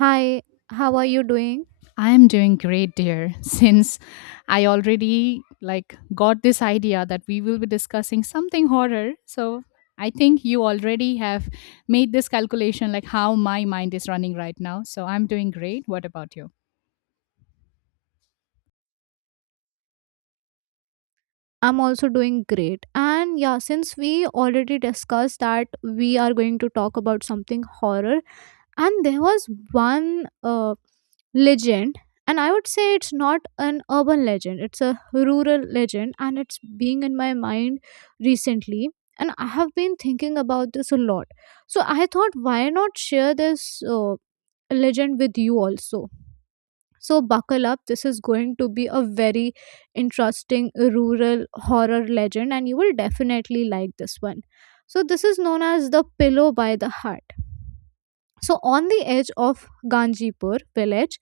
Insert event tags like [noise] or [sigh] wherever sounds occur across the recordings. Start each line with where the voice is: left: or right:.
right: Hi, how are you doing?
left: I am doing great, dear, [laughs] since I already like got this idea that we will be discussing something horror. So I think you already have made this calculation like how my mind is running right now. So I'm doing great. What about you?
right: I'm also doing great. And yeah, since we already discussed that we are going to talk about something horror, and there was one legend, and I would say it's not an urban legend, it's a rural legend, and it's being in my mind recently. And I have been thinking about this a lot. So I thought, why not share this legend with you also? So buckle up. This is going to be a very interesting rural horror legend, and you will definitely like this one. So this is known as the Pillow by the Heart. So on the edge of Ganjipur village,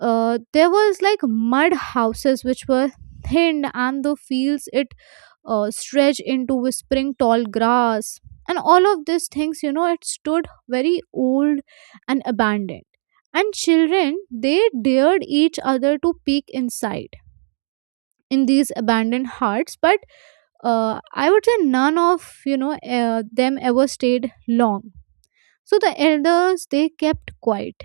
right: there was like mud houses which were thinned, and the fields it stretch into whispering tall grass and all of these things, you know, it stood very old and abandoned, and children they dared each other to peek inside in these abandoned huts, but I would say none of them ever stayed long. So the elders, they kept quiet,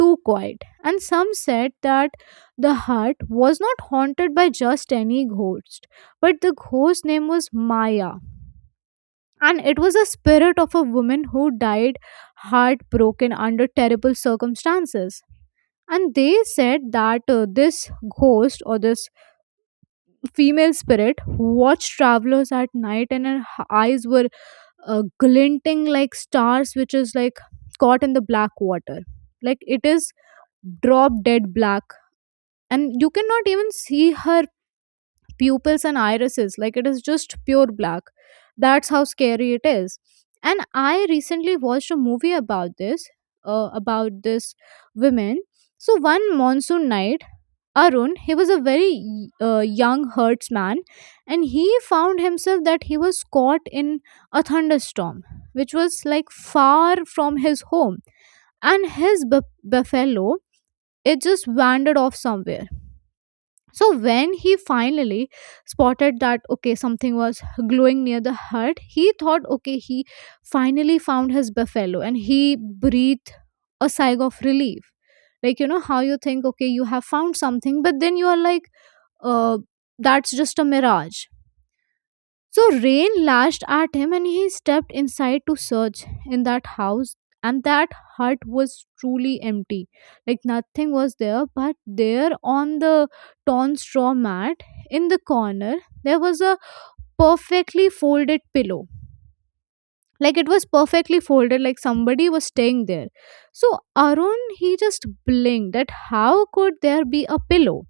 right: too quiet, and some said that the hut was not haunted by just any ghost, but the ghost's name was Maya. And it was the spirit of a woman who died heartbroken under terrible circumstances. And they said that this ghost or this female spirit watched travelers at night, and her eyes were glinting like stars, which is like caught in the black water. Like it is drop dead black. And you cannot even see her pupils and irises, like it is just pure black. That's how scary it is. And I recently watched a movie about this, about this women. So one monsoon night, Arun, he was a very young herdsman, and he found himself that he was caught in a thunderstorm which was like far from his home. And his buffalo, it just wandered off somewhere. So when he finally spotted that okay, something was glowing near the hut, he thought okay, he finally found his buffalo, and he breathed a sigh of relief. Like, you know how you think okay, you have found something, but then you are like uh that's just a mirage. So rain lashed at him and he stepped inside to search in that house. And that hut was truly empty. Like nothing was there, but there on the torn straw mat in the corner, there was a perfectly folded pillow. Like it was perfectly folded, like somebody was staying there. So Arun, he just blinked at how could there be a pillow?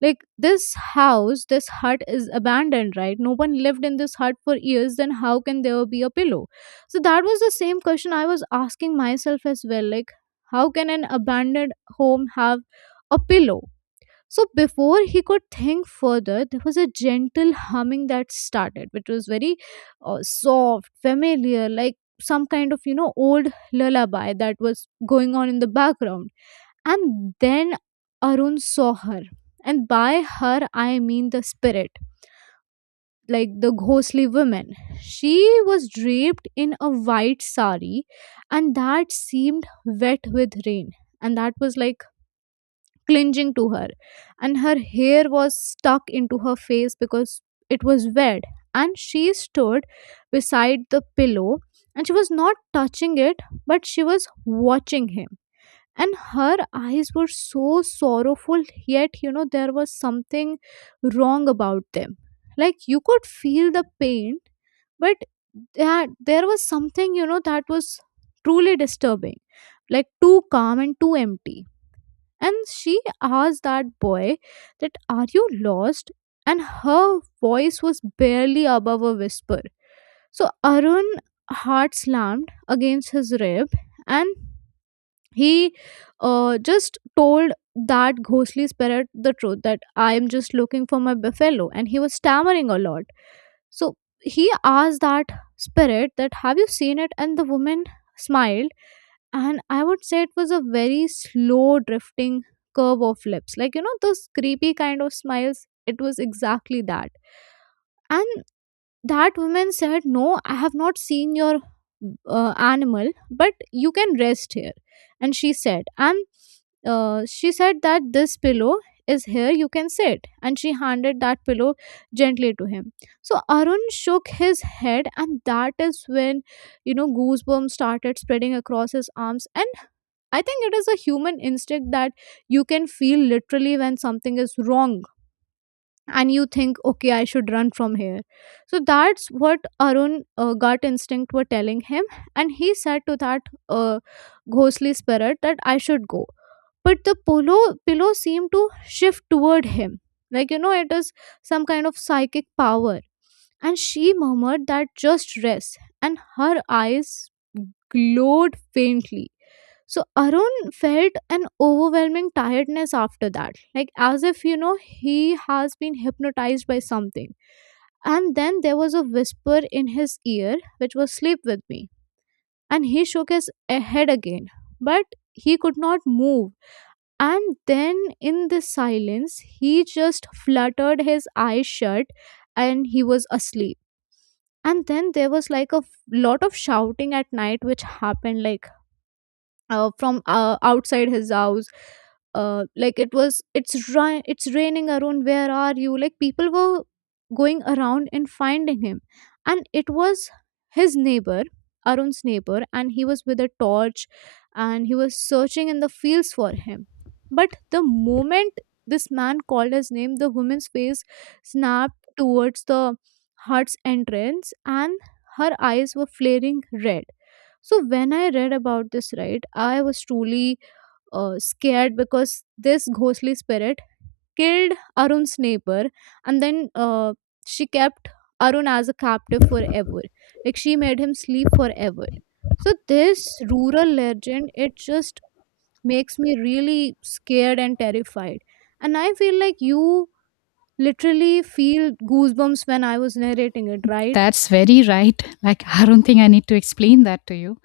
right: Like this house, this hut is abandoned, right? No one lived in this hut for years, then how can there be a pillow? So that was the same question I was asking myself as well, like how can an abandoned home have a pillow? So before he could think further, there was a gentle humming that started, which was very soft, familiar, like some kind of, you know, old lullaby that was going on in the background. And then Arun saw her. And by her, I mean the spirit, like the ghostly woman. She was draped in a white sari, and that seemed wet with rain. And that was like clinging to her, and her hair was stuck into her face because it was wet. And she stood beside the pillow, and she was not touching it, but she was watching him. And her eyes were so sorrowful, yet, you know, there was something wrong about them. Like you could feel the pain, but that there was something, you know, that was truly disturbing, like too calm and too empty. And she asked that boy that are you lost, and her voice was barely above a whisper. So Arun heart slammed against his rib, and he just told that ghostly spirit the truth, that I am just looking for my buffalo, and he was stammering a lot. So he asked that spirit that have you seen it, and the woman smiled. And I would say it was a very slow drifting curve of lips, like you know those creepy kind of smiles, it was exactly that. And that woman said, no, I have not seen your animal, but you can rest here. And she said, and she said that this pillow is here, you can sit, and she handed that pillow gently to him. So Arun shook his head, and that is when, you know, goosebumps started spreading across his arms. And I think it is a human instinct that you can feel literally when something is wrong, and you think, okay, I should run from here. So that's what Arun gut instinct were telling him. And he said to that uh, ghostly spirit that I should go. But the pillow seemed to shift toward him. Like, you know, it is some kind of psychic power. And she murmured that just rest. And her eyes glowed faintly. So Arun felt an overwhelming tiredness after that, like as if, you know, he has been hypnotized by something. And then there was a whisper in his ear, which was sleep with me. And he shook his head again, but he could not move. And then in the silence, he just fluttered his eyes shut, and he was asleep. And then there was like a lot of shouting at night, which happened like from outside his house, like it was, it's it's raining Arun, where are you, like people were going around and finding him. And it was his neighbor, Arun's neighbor, and he was with a torch, and he was searching in the fields for him. But the moment this man called his name, the woman's face snapped towards the hut's entrance, and her eyes were flaring red. So when I read about this, right, I was truly scared because this ghostly spirit killed Arun's neighbor, and then she kept Arun as a captive forever. Like she made him sleep forever. So this rural legend, it just makes me really scared and terrified. And I feel like you literally feel goosebumps when I was narrating it, right?
left: That's very right. Like, I don't think I need to explain that to you.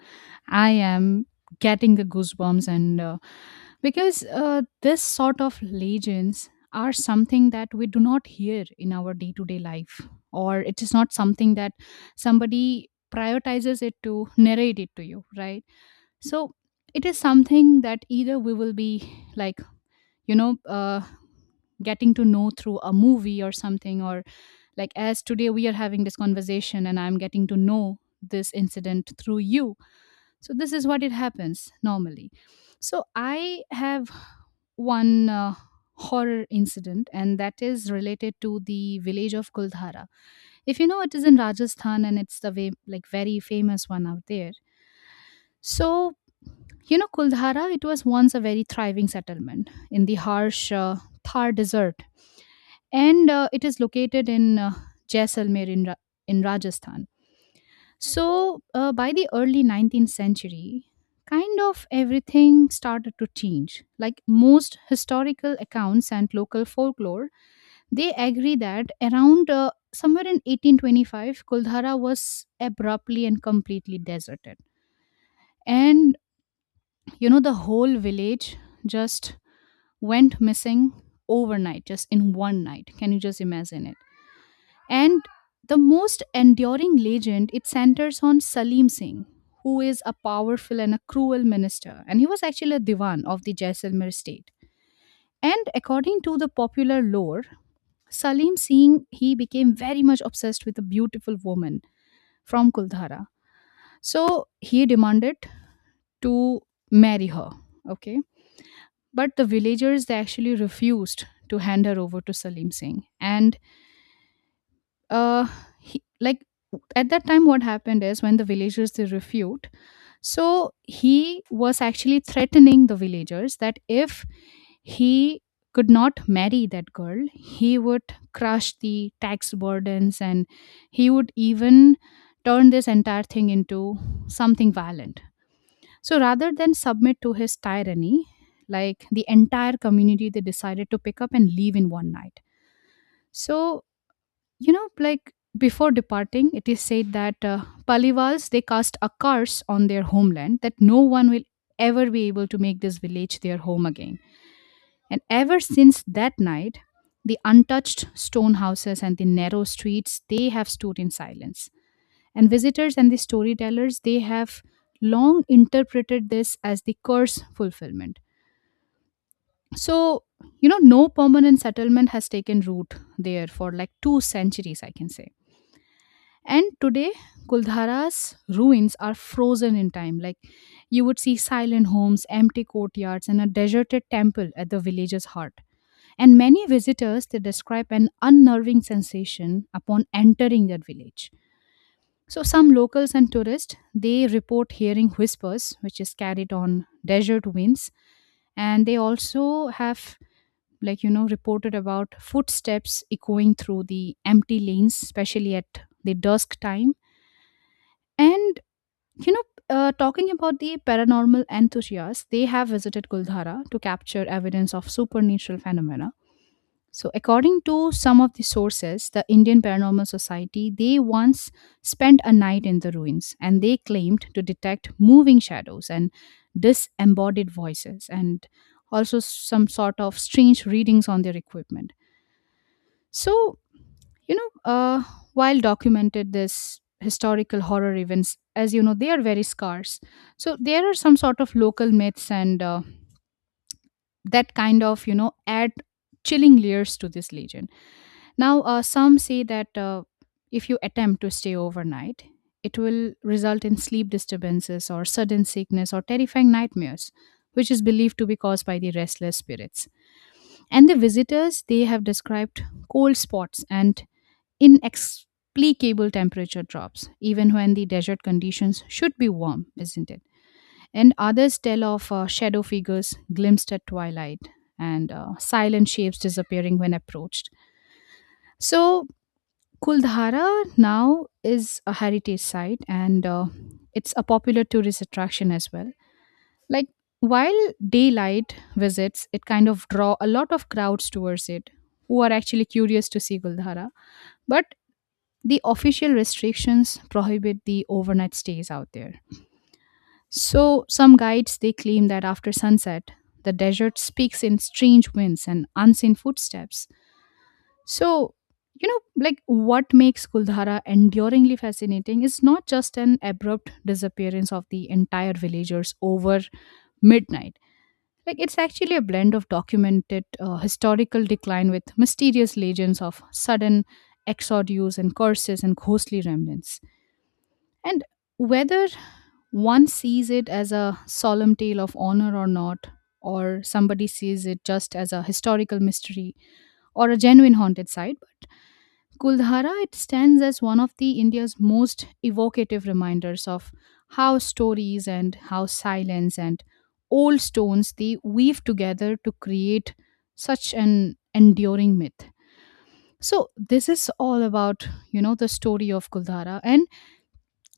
left: I am getting the goosebumps, and because this sort of legends are something that we do not hear in our day to day life, or it is not something that somebody prioritizes it to narrate it to you, right? So it is something that either we will be like, you know, uh, getting to know through a movie or something, or like, as today we are having this conversation and I'm getting to know this incident through you. So this is what it happens normally. So I have one horror incident, and that is related to the village of Kuldhara. If you know, it is in Rajasthan and it's the way, like very famous one out there. So, Kuldhara, it was once a very thriving settlement in the harsh Thar desert and it is located in Jaisalmer in Rajasthan. So, by the early 19th century, kind of everything started to change. Like most historical accounts and local folklore, they agree that around somewhere in 1825, Kuldhara was abruptly and completely deserted. And the whole village just went missing overnight, just in one night. Can you just imagine it? And the most enduring legend, it centers on Salim Singh, who is a powerful and a cruel minister, and he was actually a diwan of the Jaisalmer state. And according to the popular lore, Salim Singh he became very much obsessed with a beautiful woman from Kuldhara. So he demanded to marry her. Okay. But the villagers they actually refused to hand her over to Salim Singh. And uh he, like at that time what happened is when the villagers they refute, so he was actually threatening the villagers that if he could not marry that girl he would crush the tax burdens and he would even turn this entire thing into something violent. So rather than submit to his tyranny, like the entire community they decided to pick up and leave in one night. So like before departing it is said that palivals they cast a curse on their homeland that no one will ever be able to make this village their home again. And ever since that night the untouched stone houses and the narrow streets they have stood in silence, and visitors and the storytellers they have long interpreted this as the curse fulfillment. So no permanent settlement has taken root there for like 2 centuries I can say. And today, Kuldhara's ruins are frozen in time. Like you would see silent homes, empty courtyards, and a deserted temple at the village's heart. And many visitors they describe an unnerving sensation upon entering that village. So some locals and tourists they report hearing whispers, which is carried on desert winds, and they also have like reported about footsteps echoing through the empty lanes, especially at the dusk time. And You know, talking about the paranormal enthusiasts, they have visited Guldhara to capture evidence of supernatural phenomena. So, according to some of the sources, the Indian Paranormal Society, they once spent a night in the ruins and they claimed to detect moving shadows and disembodied voices and also some sort of strange readings on their equipment. So, you know uh, while documented this historical horror events as they are very scarce, so there are some sort of local myths and that kind of add chilling layers to this legend. Now some say that if you attempt to stay overnight it will result in sleep disturbances or sudden sickness or terrifying nightmares, which is believed to be caused by the restless spirits. And the visitors they have described cold spots and inexplicable temperature drops, even when the desert conditions should be warm, isn't it? And others tell of shadow figures glimpsed at twilight and silent shapes disappearing when approached. So Kuldhara now is a heritage site and it's a popular tourist attraction as well. Like, while daylight visits, it kind of draw a lot of crowds towards it who are actually curious to see Kuldhara. But the official restrictions prohibit the overnight stays out there. So some guides they claim that after sunset, the desert speaks in strange winds and unseen footsteps. So, you know, like what makes Kuldhara enduringly fascinating is not just an abrupt disappearance of the entire villagers over midnight. Like, it's actually a blend of documented historical decline with mysterious legends of sudden exodus and curses and ghostly remnants. And whether one sees it as a solemn tale of honor or not, or somebody sees it just as a historical mystery or a genuine haunted site, but Kuldhara it stands as one of the India's most evocative reminders of how stories and how silence and old stones they weave together to create such an enduring myth. So this is all about the story of Kuldhara. And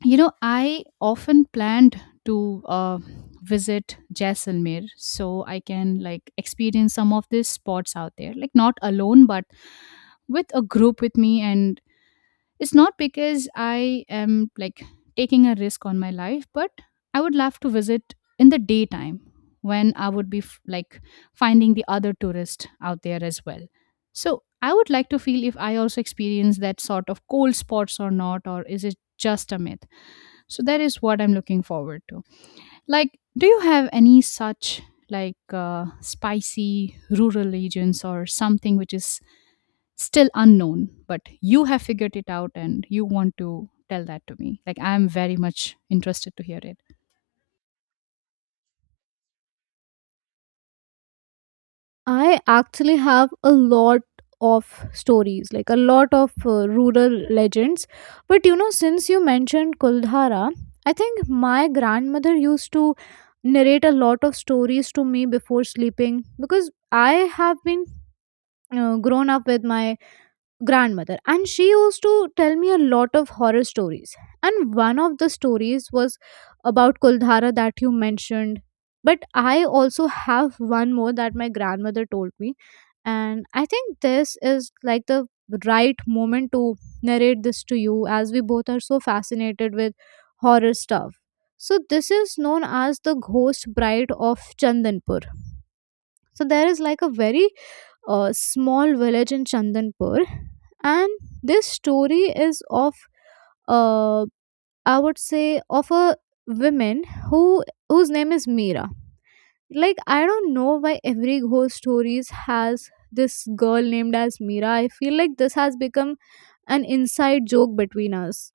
left: I often planned to visit Jaisalmer so I can like experience some of these spots out there, like not alone, but with a group with me. And it's not because I am like taking a risk on my life, but I would love to visit in the daytime when I would be like finding the other tourists out there as well. So I would like to feel if I also experience that sort of cold spots or not, or is it just a myth? So that is what I'm looking forward to. Like do you have any such like spicy rural regions or something which is still unknown but you have figured it out and you want to tell that to me, like I'm very much interested to hear it.
right: I actually have a lot of stories, like a lot of rural legends. But you know, since you mentioned Kuldhara, I think my grandmother used to narrate a lot of stories to me before sleeping, because I have been grown up with my grandmother, and she used to tell me a lot of horror stories. And one of the stories was about Kuldhara that you mentioned. But I also have one more that my grandmother told me, and I think this is like the right moment to narrate this to you, as we both are so fascinated with horror stuff. So this is known as the Ghost Bride of Chandanpur. So there is like a very a small village in Chandanpur. And this story is of, uh, I would say, of a woman who whose name is Meera. Like I don't know why every ghost stories has this girl named as Meera. I feel like this has become an inside joke between us.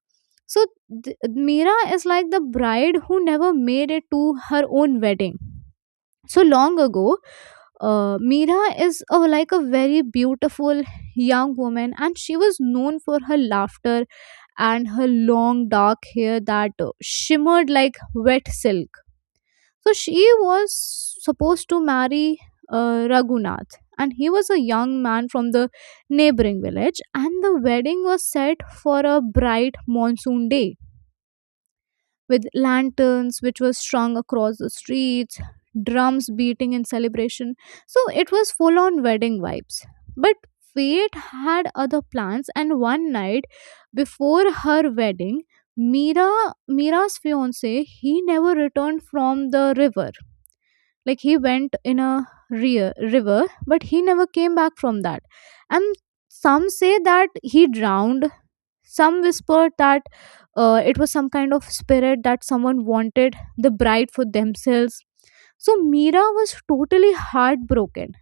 right: So Meera is like the bride who never made it to her own wedding. So long ago, Meera is a, like a very beautiful young woman, and she was known for her laughter and her long dark hair that shimmered like wet silk. So she was supposed to marry Raghunath, and he was a young man from the neighboring village, and the wedding was set for a bright monsoon day with lanterns which were strung across the streets, drums beating in celebration. So it was full on wedding vibes. But fate had other plans, and one night before her wedding, Mira Mira's fiance, he never returned from the river. Like he went in a river, but he never came back from that. And some say that he drowned. Some whispered that it was some kind of spirit, that someone wanted the bride for themselves. So Mira was totally heartbroken,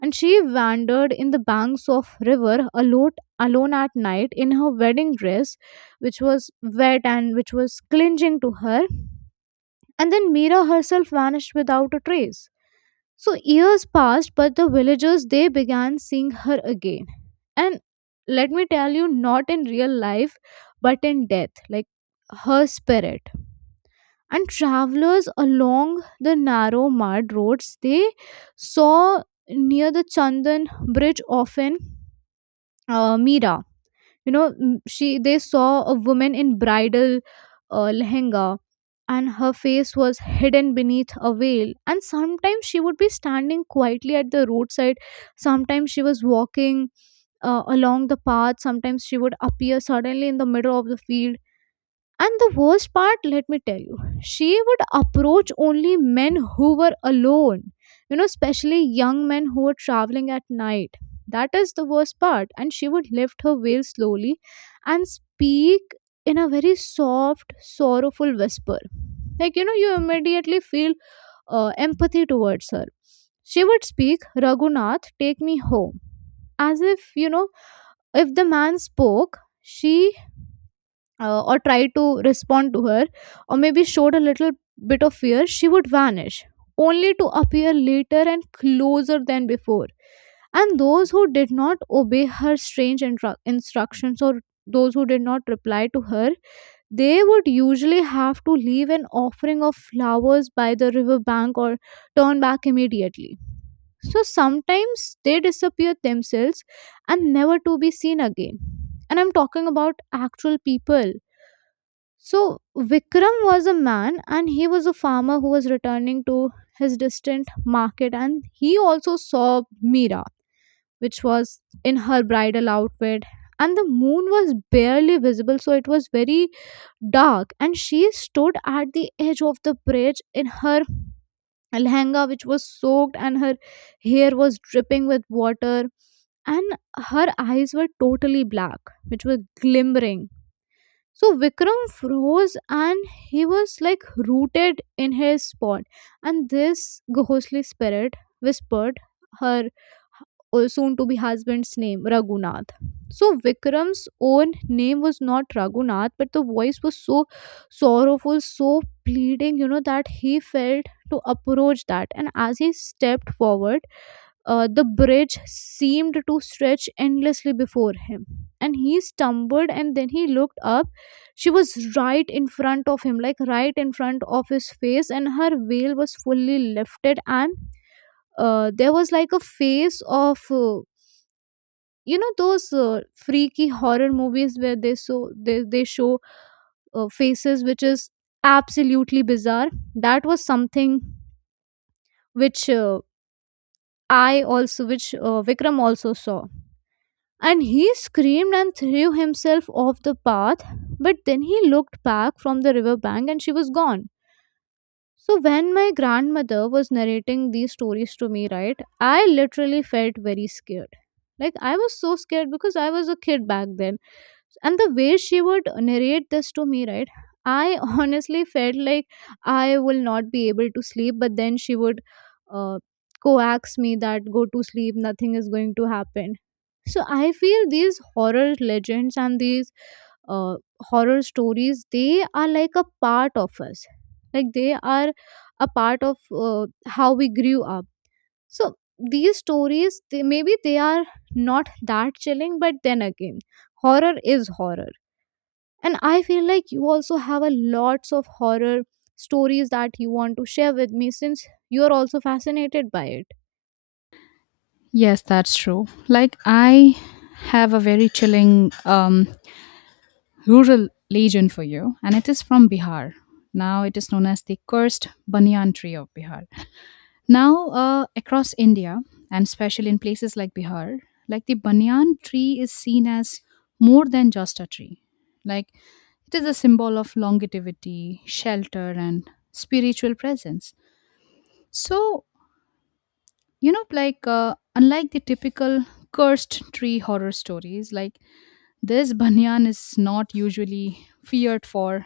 right: and she wandered in the banks of river alone at night in her wedding dress, which was wet and which was clinging to her. And then Mira herself vanished without a trace. So years passed, but the villagers they began seeing her again. And let me tell you, not in real life but in death, like her spirit. And travelers along the narrow mud roads, they saw near the Chandan bridge often, Meera, you know, she, they saw a woman in bridal lehenga, and her face was hidden beneath a veil. And sometimes she would be standing quietly at the roadside, sometimes she was walking along the path, sometimes she would appear suddenly in the middle of the field. And the worst part, let me tell you, she would approach only men who were alone, you know, especially young men who were traveling at night. That is the worst part. And she would lift her veil slowly and speak in a very soft, sorrowful whisper. Like, you know, you immediately feel empathy towards her. She would speak, Raghunath, take me home. As if, you know, if the man spoke, she or tried to respond to her, or maybe showed a little bit of fear, she would vanish, only to appear later and closer than before. And those who did not obey her strange instructions or those who did not reply to her, they would usually have to leave an offering of flowers by the river bank or turn back immediately. So sometimes they disappeared themselves and never to be seen again. And I'm talking about actual people. So Vikram was a man, and he was a farmer who was returning to his distant market, and he also saw Meera, which was in her bridal outfit. And the moon was barely visible, so it was very dark, and she stood at the edge of the bridge in her lehenga, which was soaked, and her hair was dripping with water. And her eyes were totally black, which were glimmering. So Vikram froze, and he was like rooted in his spot. And this ghostly spirit whispered her soon to be husband's name, Raghunath. So Vikram's own name was not Raghunath, but the voice was so sorrowful, so pleading, you know, that he felt to approach that. And as he stepped forward, the bridge seemed to stretch endlessly before him, and he stumbled, and then he looked up. She was right in front of him, like right in front of his face, and her veil was fully lifted, and there was like a face of. You know those freaky horror movies where they, they show faces which is absolutely bizarre. That was something which I also which Vikram also saw. And he screamed and threw himself off the path. But then he looked back from the river bank and she was gone. So when my grandmother was narrating these stories to me, right, I literally felt very scared. Like, I was so scared because I was a kid back then, and the way she would narrate this to me, right, I [laughs] honestly felt like I will not be able to sleep. But then she would uh, coax me that go to sleep, nothing is going to happen. So I feel these horror legends and these uh, horror stories, they are like a part of us, like they are a part of uh, how we grew up. So these stories, they, maybe they are not that chilling, but then again, horror is horror. And I feel like you also have a lots of horror stories that you want to share with me, since you are also fascinated by it.
left: Yes, that's true. Like I have a very chilling rural legend for you, and it is from Bihar. Now it is known as the cursed banyan tree of Bihar. Now across India, and especially in places like Bihar, like the banyan tree is seen as more than just a tree. Like it is a symbol of longevity, shelter, and spiritual presence. So you know like uh, unlike the typical cursed tree horror stories, like this banyan is not usually feared for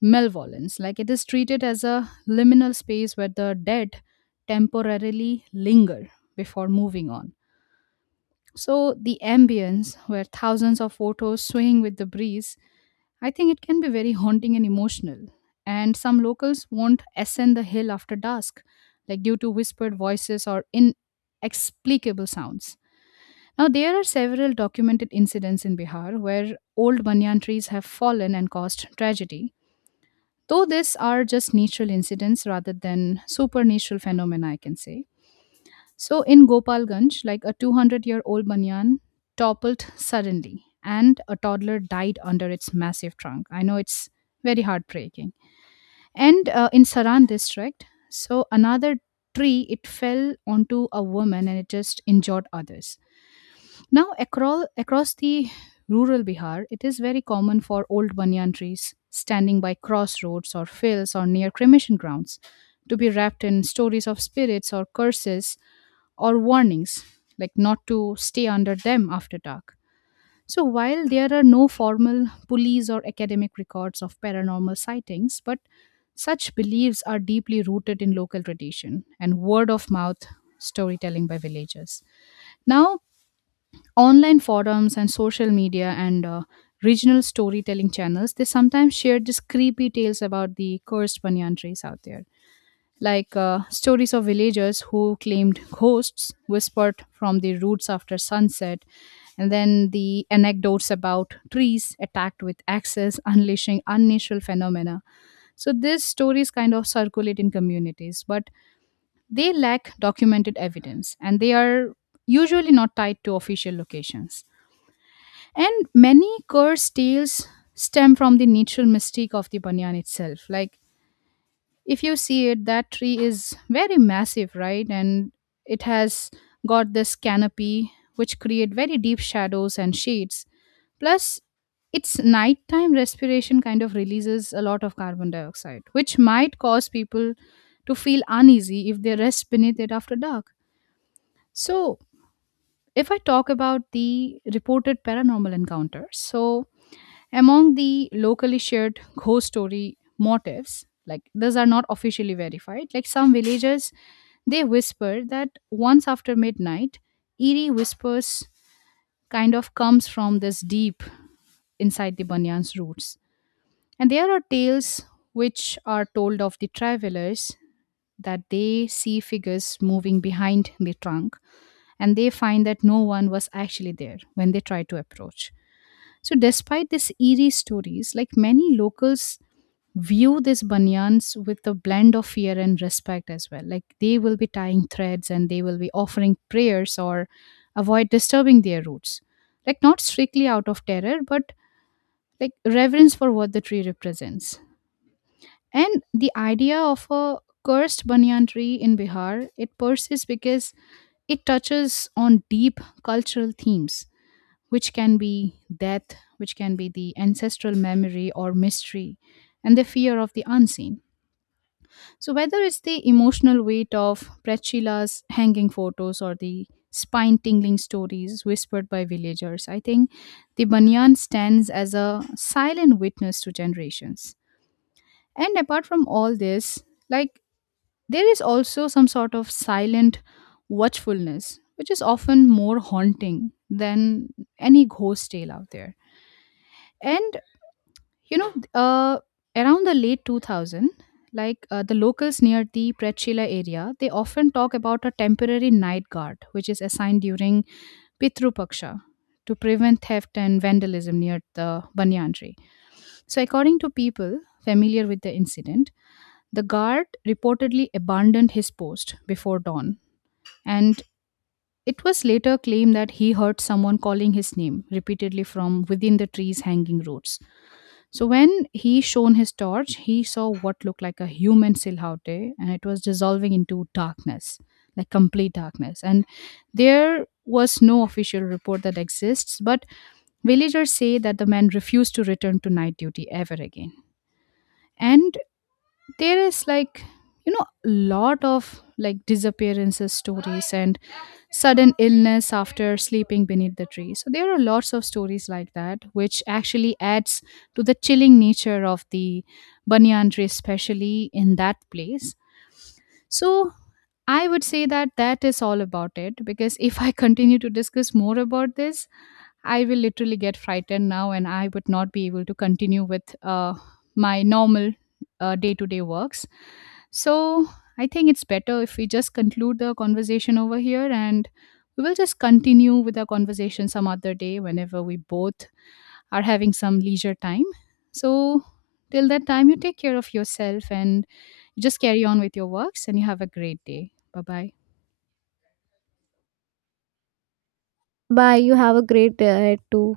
left: malevolence, like it is treated as a liminal space where the dead temporarily linger before moving on. So the ambience where thousands of photos swaying with the breeze, I think it can be very haunting and emotional. And some locals won't ascend the hill after dusk, like due to whispered voices or inexplicable sounds. Now, there are several documented incidents in Bihar where old banyan trees have fallen and caused tragedy, though these are just natural incidents rather than supernatural phenomena, I can say. So, in Gopalganj, like a 200-year-old banyan toppled suddenly and a toddler died under its massive trunk. I know it's very heartbreaking. And in Saran district, so another tree, it fell onto a woman and it just injured others. Now, across the rural Bihar, it is very common for old banyan trees standing by crossroads or fields or near cremation grounds to be wrapped in stories of spirits or curses or warnings, like not to stay under them after dark. So while there are no formal police or academic records of paranormal sightings, but such beliefs are deeply rooted in local tradition and word of mouth storytelling by villagers. Now, online forums and social media and regional storytelling channels they sometimes share these creepy tales about the cursed banyan trees out there, like stories of villagers who claimed ghosts whispered from the roots after sunset. And then the anecdotes about trees attacked with axes [laughs] unleashing unnatural phenomena. So these stories kind of circulate in communities, but they lack documented evidence and they are usually not tied to official locations. And many curse tales stem from the natural mystique of the banyan itself. Like, if you see it, that tree is very massive, right? And it has got this canopy which create very deep shadows and shades. Plus, its nighttime respiration kind of releases a lot of carbon dioxide, which might cause people to feel uneasy if they rest beneath it after dark. So if I talk about the reported paranormal encounters, so among the locally shared ghost story motifs, like these are not officially verified, like some villagers they whisper that once after midnight, eerie whispers kind of comes from this deep inside the banyan's roots. And there are tales which are told of the travelers that they see figures moving behind the trunk, and they find that no one was actually there when they try to approach. So despite these eerie stories, like many locals view these banyans with a blend of fear and respect as well. Like they will be tying threads and they will be offering prayers or avoid disturbing their roots. Like not strictly out of terror, but like reverence for what the tree represents. And the idea of a cursed banyan tree in Bihar, it persists because it touches on deep cultural themes, which can be death, which can be the ancestral memory or mystery, and the fear of the unseen. So whether it's the emotional weight of Prachila's hanging photos or the spine tingling stories whispered by villagers, I think the banyan stands as a silent witness to generations. And apart from all this, like there is also some sort of silent watchfulness, which is often more haunting than any ghost tale out there. And you know, uh, around the late 2000, like the locals near the Prechila area, they often talk about a temporary night guard, which is assigned during Pitru Paksha to prevent theft and vandalism near the banyan tree. So, according to people familiar with the incident, the guard reportedly abandoned his post before dawn and it was later claimed that he heard someone calling his name repeatedly from within the tree's hanging roots. So when he shone his torch, he saw what looked like a human silhouette and it was dissolving into darkness, like complete darkness. And there was no official report that exists, but villagers say that the man refused to return to night duty ever again. And there is like a lot of like disappearances stories and sudden illness after sleeping beneath the tree. So there are lots of stories like that, which actually adds to the chilling nature of the banyan tree, especially in that place. So I would say that that is all about it because if I continue to discuss more about this, I will literally get frightened now and I would not be able to continue with my normal day to day works. So I think it's better if we just conclude the conversation over here and we will just continue with our conversation some other day whenever we both are having some leisure time. So till that time, you take care of yourself and just carry on with your works and you have a great day. Bye bye.
right: Bye. You have a great day ahead too.